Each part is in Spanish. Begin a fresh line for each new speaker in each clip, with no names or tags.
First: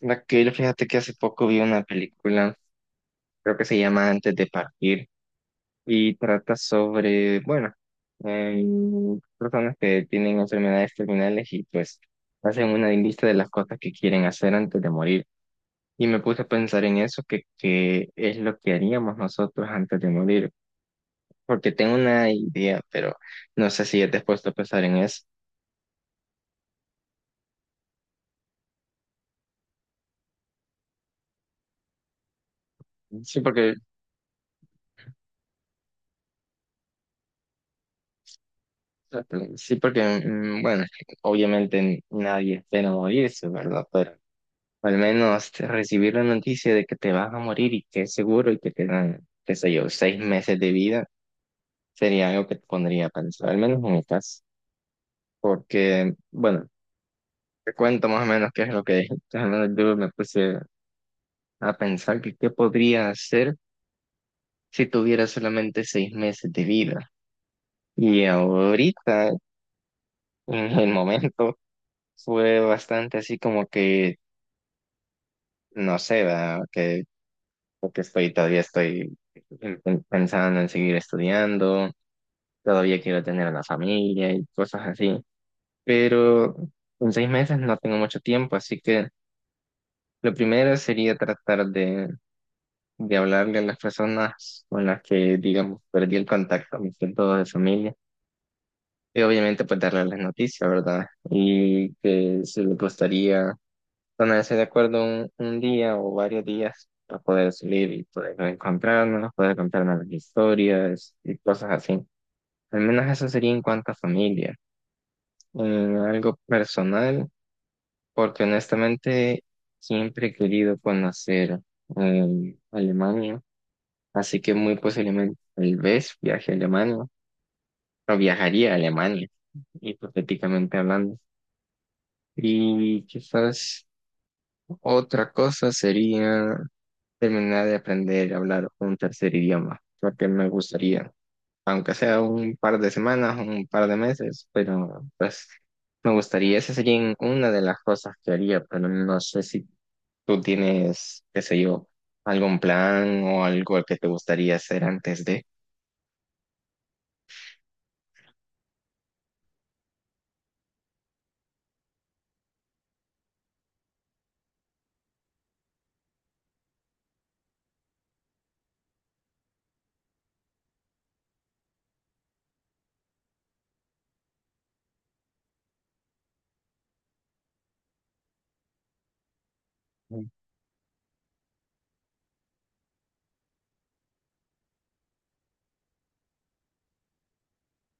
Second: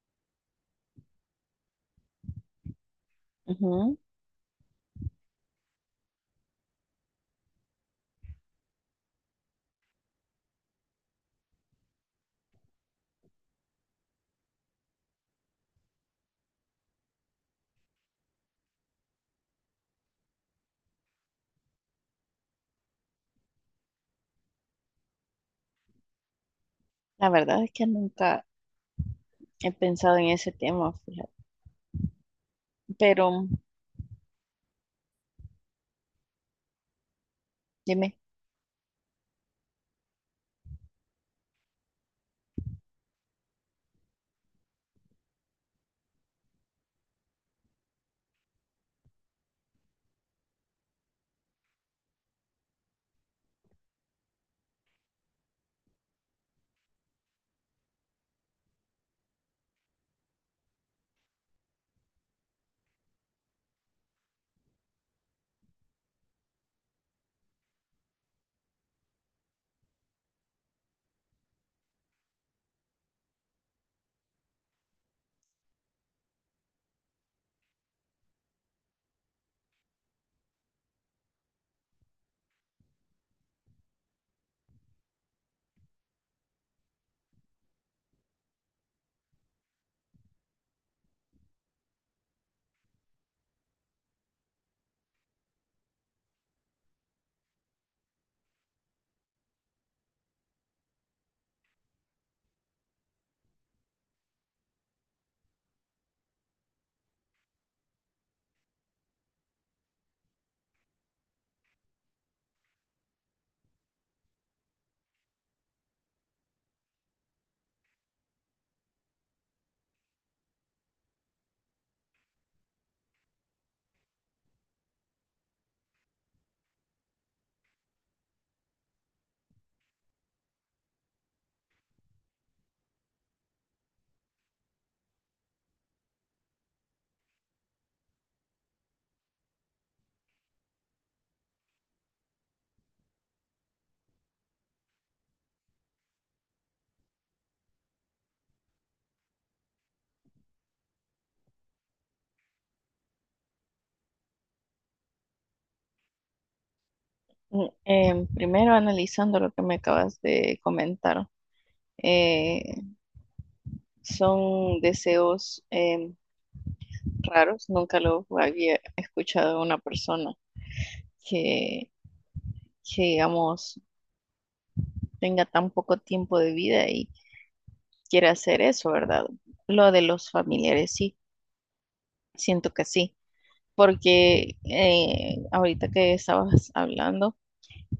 Raquel, fíjate que hace poco vi una película, creo que se
Ujú.
llama Antes de partir, y trata sobre, bueno, eh, personas que tienen enfermedades terminales y pues hacen una lista de las cosas que quieren hacer antes de morir. Y me puse a pensar en eso, que es lo que haríamos nosotros antes de morir, porque tengo una idea, pero no sé si te has puesto a pensar en eso.
La verdad es que nunca he pensado en ese tema, fíjate. Pero
Sí, porque,
dime,
sí, porque, bueno, obviamente nadie espera morirse, ¿verdad? Pero o al menos recibir la noticia de que te vas a morir y que es seguro y que te dan, qué sé yo, 6 meses de vida, sería algo que te pondría a pensar, al menos en mi caso. Porque, bueno, te cuento más o menos qué es lo que al menos yo me puse a pensar que qué podría hacer si tuviera solamente 6 meses de vida. Y ahorita, en el momento, fue bastante así como que, no sé, ¿verdad? Que, porque todavía estoy pensando en seguir estudiando, todavía quiero tener una familia y cosas así, pero en 6 meses no tengo mucho tiempo, así que lo primero sería tratar de hablarle a las personas con las que, digamos, perdí el contacto, me siento de familia, y obviamente pues darle las noticias, ¿verdad? Y que si les gustaría ponerse de acuerdo un día o varios días para poder salir y poder encontrarnos, poder contarnos las historias y cosas así. Al menos eso sería en cuanto a familia. Eh, Algo personal, porque honestamente siempre he querido conocer Alemania, así que muy posiblemente tal vez viaje a Alemania, o viajaría a Alemania, hipotéticamente hablando. Y quizás otra cosa sería terminar de aprender a hablar un tercer idioma, porque me gustaría, aunque sea un par de semanas, un par de meses, pero pues me gustaría, esa sería una de las cosas que haría, pero no sé si tú tienes, qué sé yo, algún plan o algo que te gustaría hacer antes de.
primero analizando lo que me acabas de comentar, eh, son deseos raros, nunca los había escuchado de una persona que, que, digamos, tenga tan poco tiempo de vida y quiera hacer eso, ¿verdad? Lo de los familiares, sí, siento que sí, porque ahorita que estabas hablando,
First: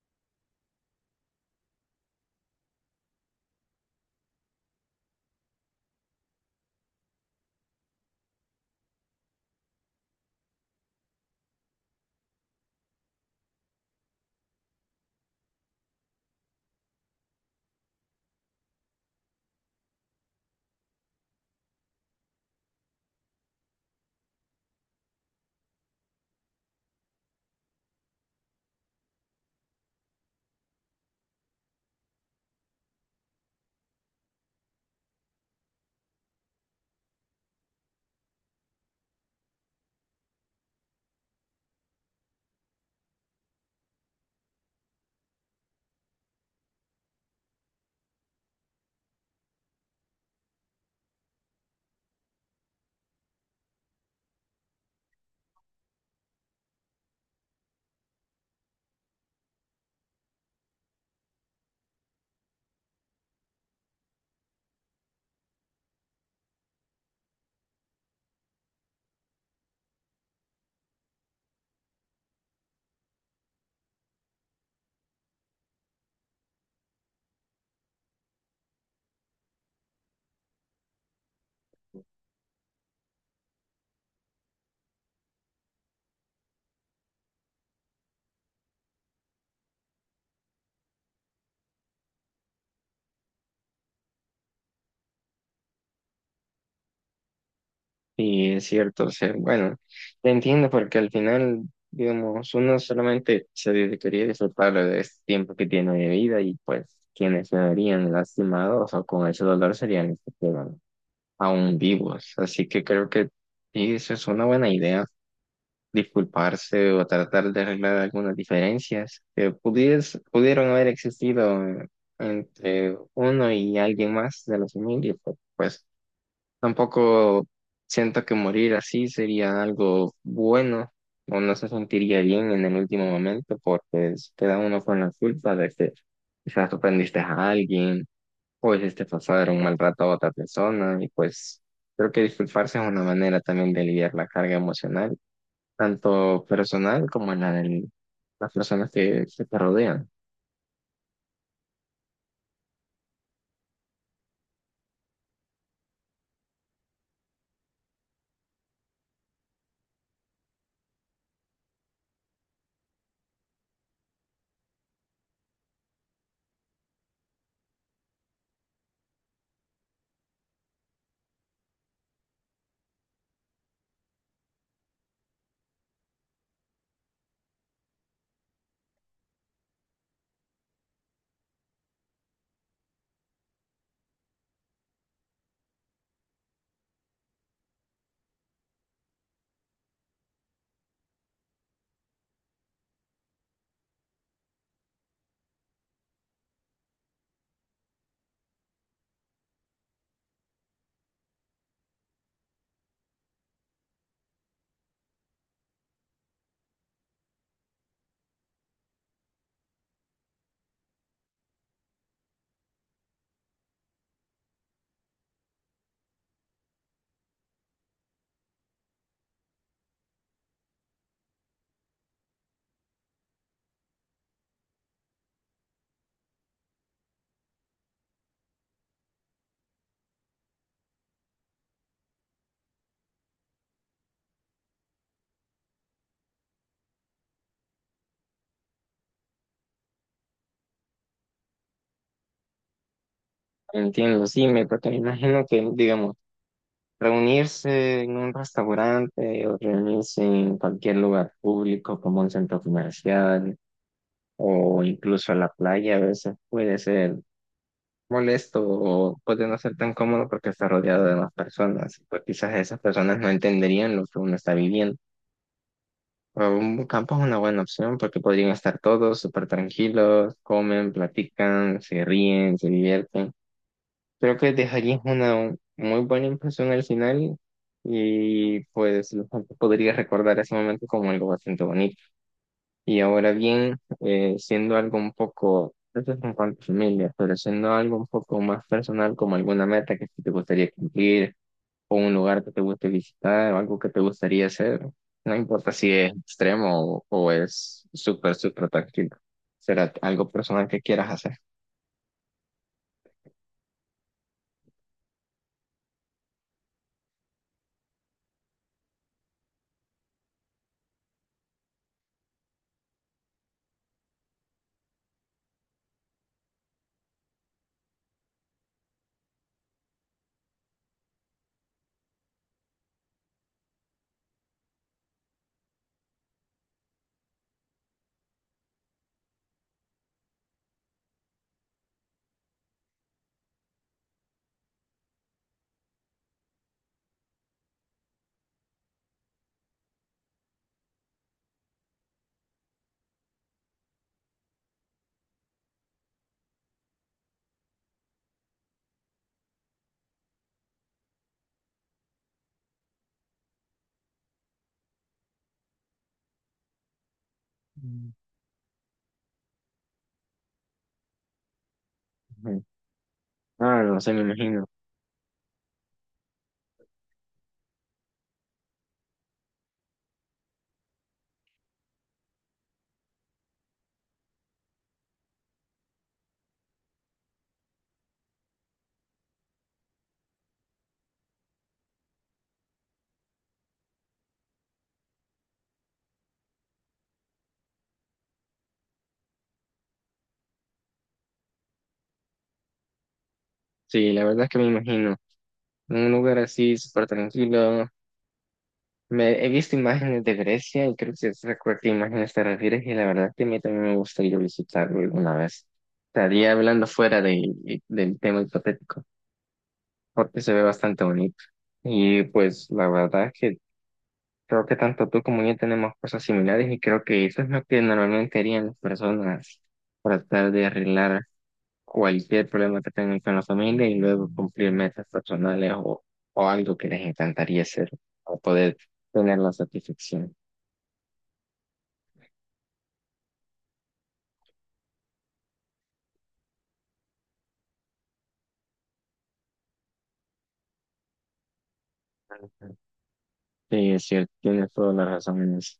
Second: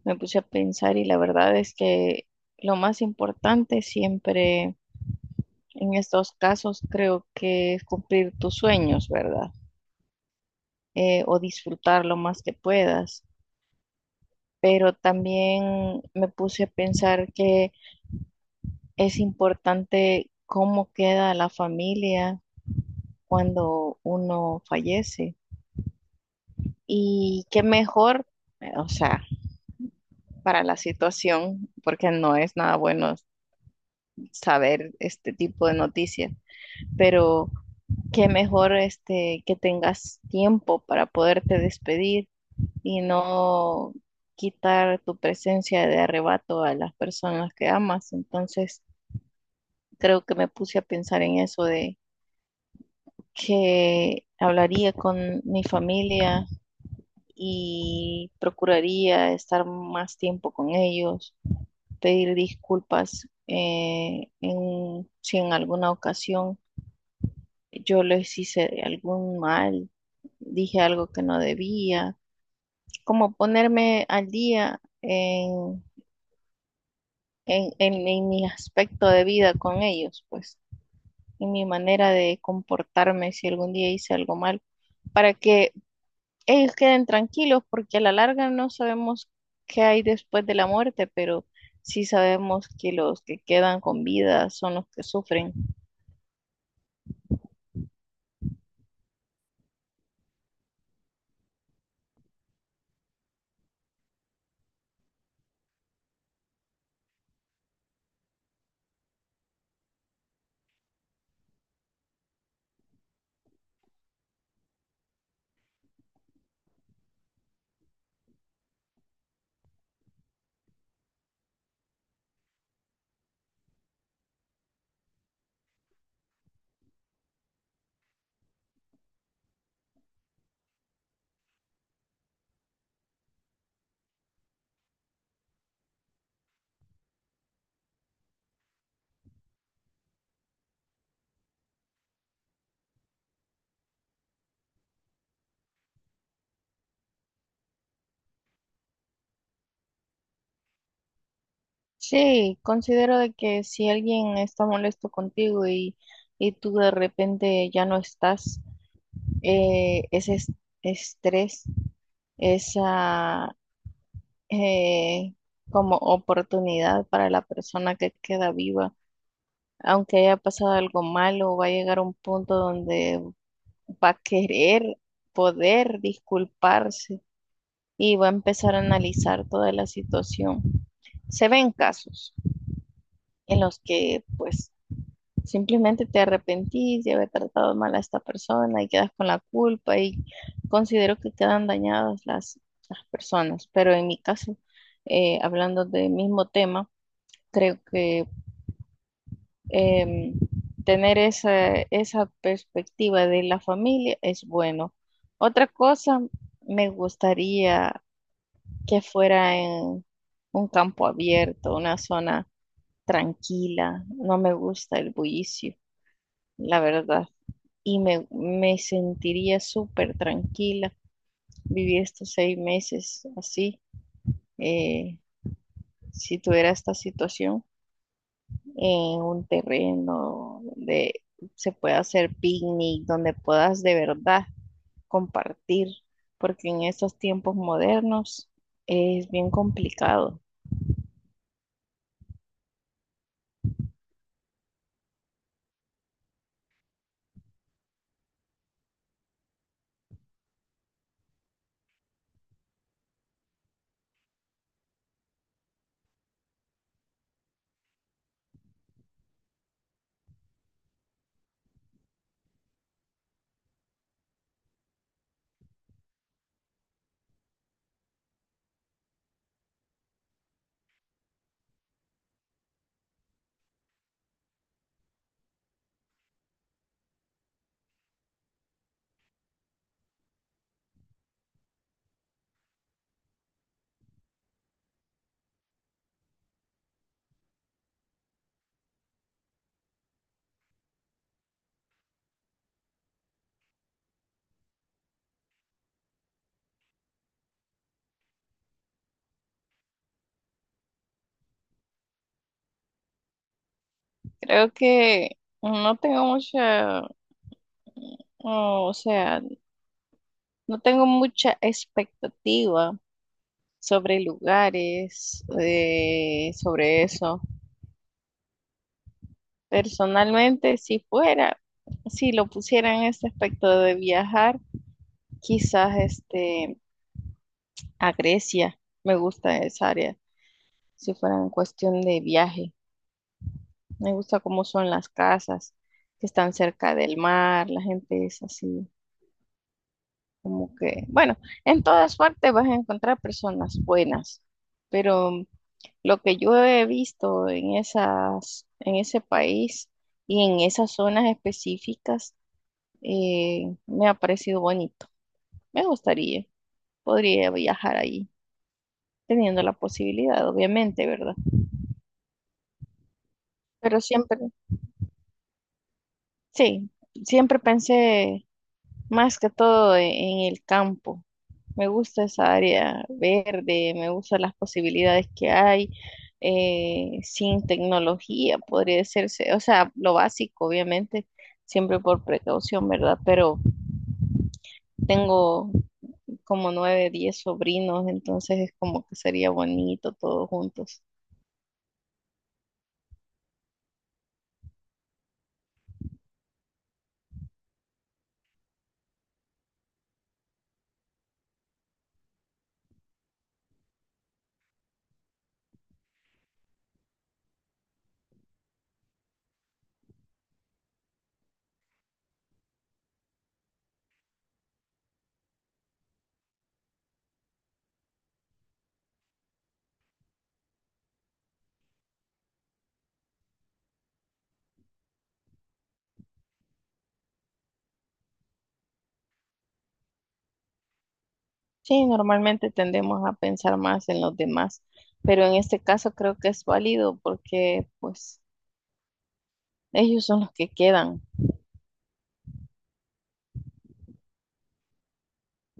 me puse a pensar y la verdad es que lo más importante siempre en estos casos creo que es cumplir tus sueños, ¿verdad? O disfrutar lo más que puedas. Pero también me puse a pensar que es importante cómo queda la familia cuando uno fallece. Y qué mejor, o sea, para la situación, porque no es nada bueno saber este tipo de noticias, pero que mejor este, que tengas tiempo para poderte despedir y no quitar tu presencia de arrebato a las personas que amas. Entonces, creo que me puse a pensar en eso de que hablaría con mi familia y procuraría estar más tiempo con ellos, pedir disculpas si en alguna ocasión yo les hice algún mal, dije algo que no debía, como ponerme al día en mi aspecto de vida con ellos, pues, en mi manera de comportarme si algún día hice algo mal, para que ellos queden tranquilos, porque a la larga no sabemos qué hay después de la muerte, pero sí sabemos que los que quedan con vida son los que sufren.
Y es cierto, o sea, bueno, te entiendo porque al final, digamos, uno solamente se dedicaría a disfrutar de este tiempo que tiene de vida y pues quienes se verían lastimados o con ese dolor serían los que quedan aún vivos. Así que creo que sí, eso es una buena idea, disculparse o tratar de arreglar algunas diferencias que pudieron haber existido, entre uno y alguien más de la familia. Pero, pues tampoco siento que morir así sería algo bueno o no se sentiría bien en el último momento porque queda uno con la culpa de que quizás ofendiste a alguien o hiciste pasar un mal rato a otra persona y pues creo que disculparse es una manera también de aliviar la carga emocional, tanto personal como la de las personas que te rodean.
Sí, considero de que si alguien está molesto y tú de repente ya no estás, eh, ese es- estrés, esa eh, como oportunidad para la persona que queda viva, aunque haya pasado algo malo, va a llegar un punto donde va a querer poder disculparse y va a empezar a analizar toda la situación. Se ven casos en los que pues simplemente te arrepentís de haber tratado mal a esta persona y quedas con la culpa y considero que quedan dañadas las personas. Pero en mi caso, hablando del mismo tema, creo que em, tener esa perspectiva de la familia es bueno. Otra cosa, me gustaría que fuera en un campo abierto, una zona tranquila. No me gusta el bullicio, la verdad. Y me sentiría súper tranquila vivir estos 6 meses así, eh, si tuviera esta situación en un terreno donde se pueda hacer picnic, donde puedas de verdad compartir, porque en estos tiempos modernos es bien complicado.
Entiendo, sí, me, porque me imagino que, digamos, reunirse en un restaurante o reunirse en cualquier lugar público como un centro comercial o incluso a la playa a veces puede ser molesto o puede no ser tan cómodo porque está rodeado de más personas. Pues quizás esas personas no entenderían lo que uno está viviendo. Pero un campo es una buena opción porque podrían estar todos súper tranquilos, comen, platican, se ríen, se divierten. Creo que dejarías una muy buena impresión al final y pues la gente podría recordar ese momento como algo bastante bonito. Y ahora bien, siendo algo un poco, eso es en cuanto a familia, pero siendo algo un poco más personal, como alguna meta que sí te gustaría cumplir, o un lugar que te guste visitar, o algo que te gustaría hacer, no importa si es extremo o es súper, súper tranquilo, será algo personal que quieras hacer.
Creo que no tengo mucha, no, o sea, no tengo mucha expectativa sobre lugares, sobre eso. Personalmente, si lo pusiera en este aspecto de viajar, quizás este, a Grecia, me gusta esa área, si fuera en cuestión de viaje. Me gusta cómo son las casas que están cerca del mar, la gente es así. Como que, bueno, en todas partes vas a encontrar personas buenas, pero lo que yo he visto en en ese país y en esas zonas específicas, me ha parecido bonito. Me gustaría, podría viajar
Ujú.
ahí, teniendo la posibilidad, obviamente, ¿verdad?
Ah, no
Pero
sé, me imagino.
sí, siempre pensé más que todo en el campo. Me gusta esa área verde, me gustan las posibilidades que hay sin tecnología, podría decirse, o sea, lo básico, obviamente, siempre por precaución, ¿verdad? Pero tengo como 9, 10 sobrinos, entonces es como que sería bonito todos juntos.
Sí, la verdad es que me imagino. Un lugar así súper tranquilo. Me, he visto imágenes de Grecia y creo que sé a qué imágenes te refieres y la verdad que a mí también me gustaría visitarlo alguna vez. Estaría hablando fuera de, del tema hipotético porque se ve bastante bonito. Y pues la verdad es que creo que tanto tú como yo tenemos cosas similares y creo que eso es lo que normalmente harían las personas para tratar de arreglar cualquier problema que tengan con la familia y luego cumplir metas personales o algo que les encantaría hacer o poder tener la satisfacción.
Sí, normalmente tendemos a pensar más en los demás, pero en este caso creo que es válido porque pues ellos son los que quedan.
Sí, es cierto, tienes toda la razón en eso.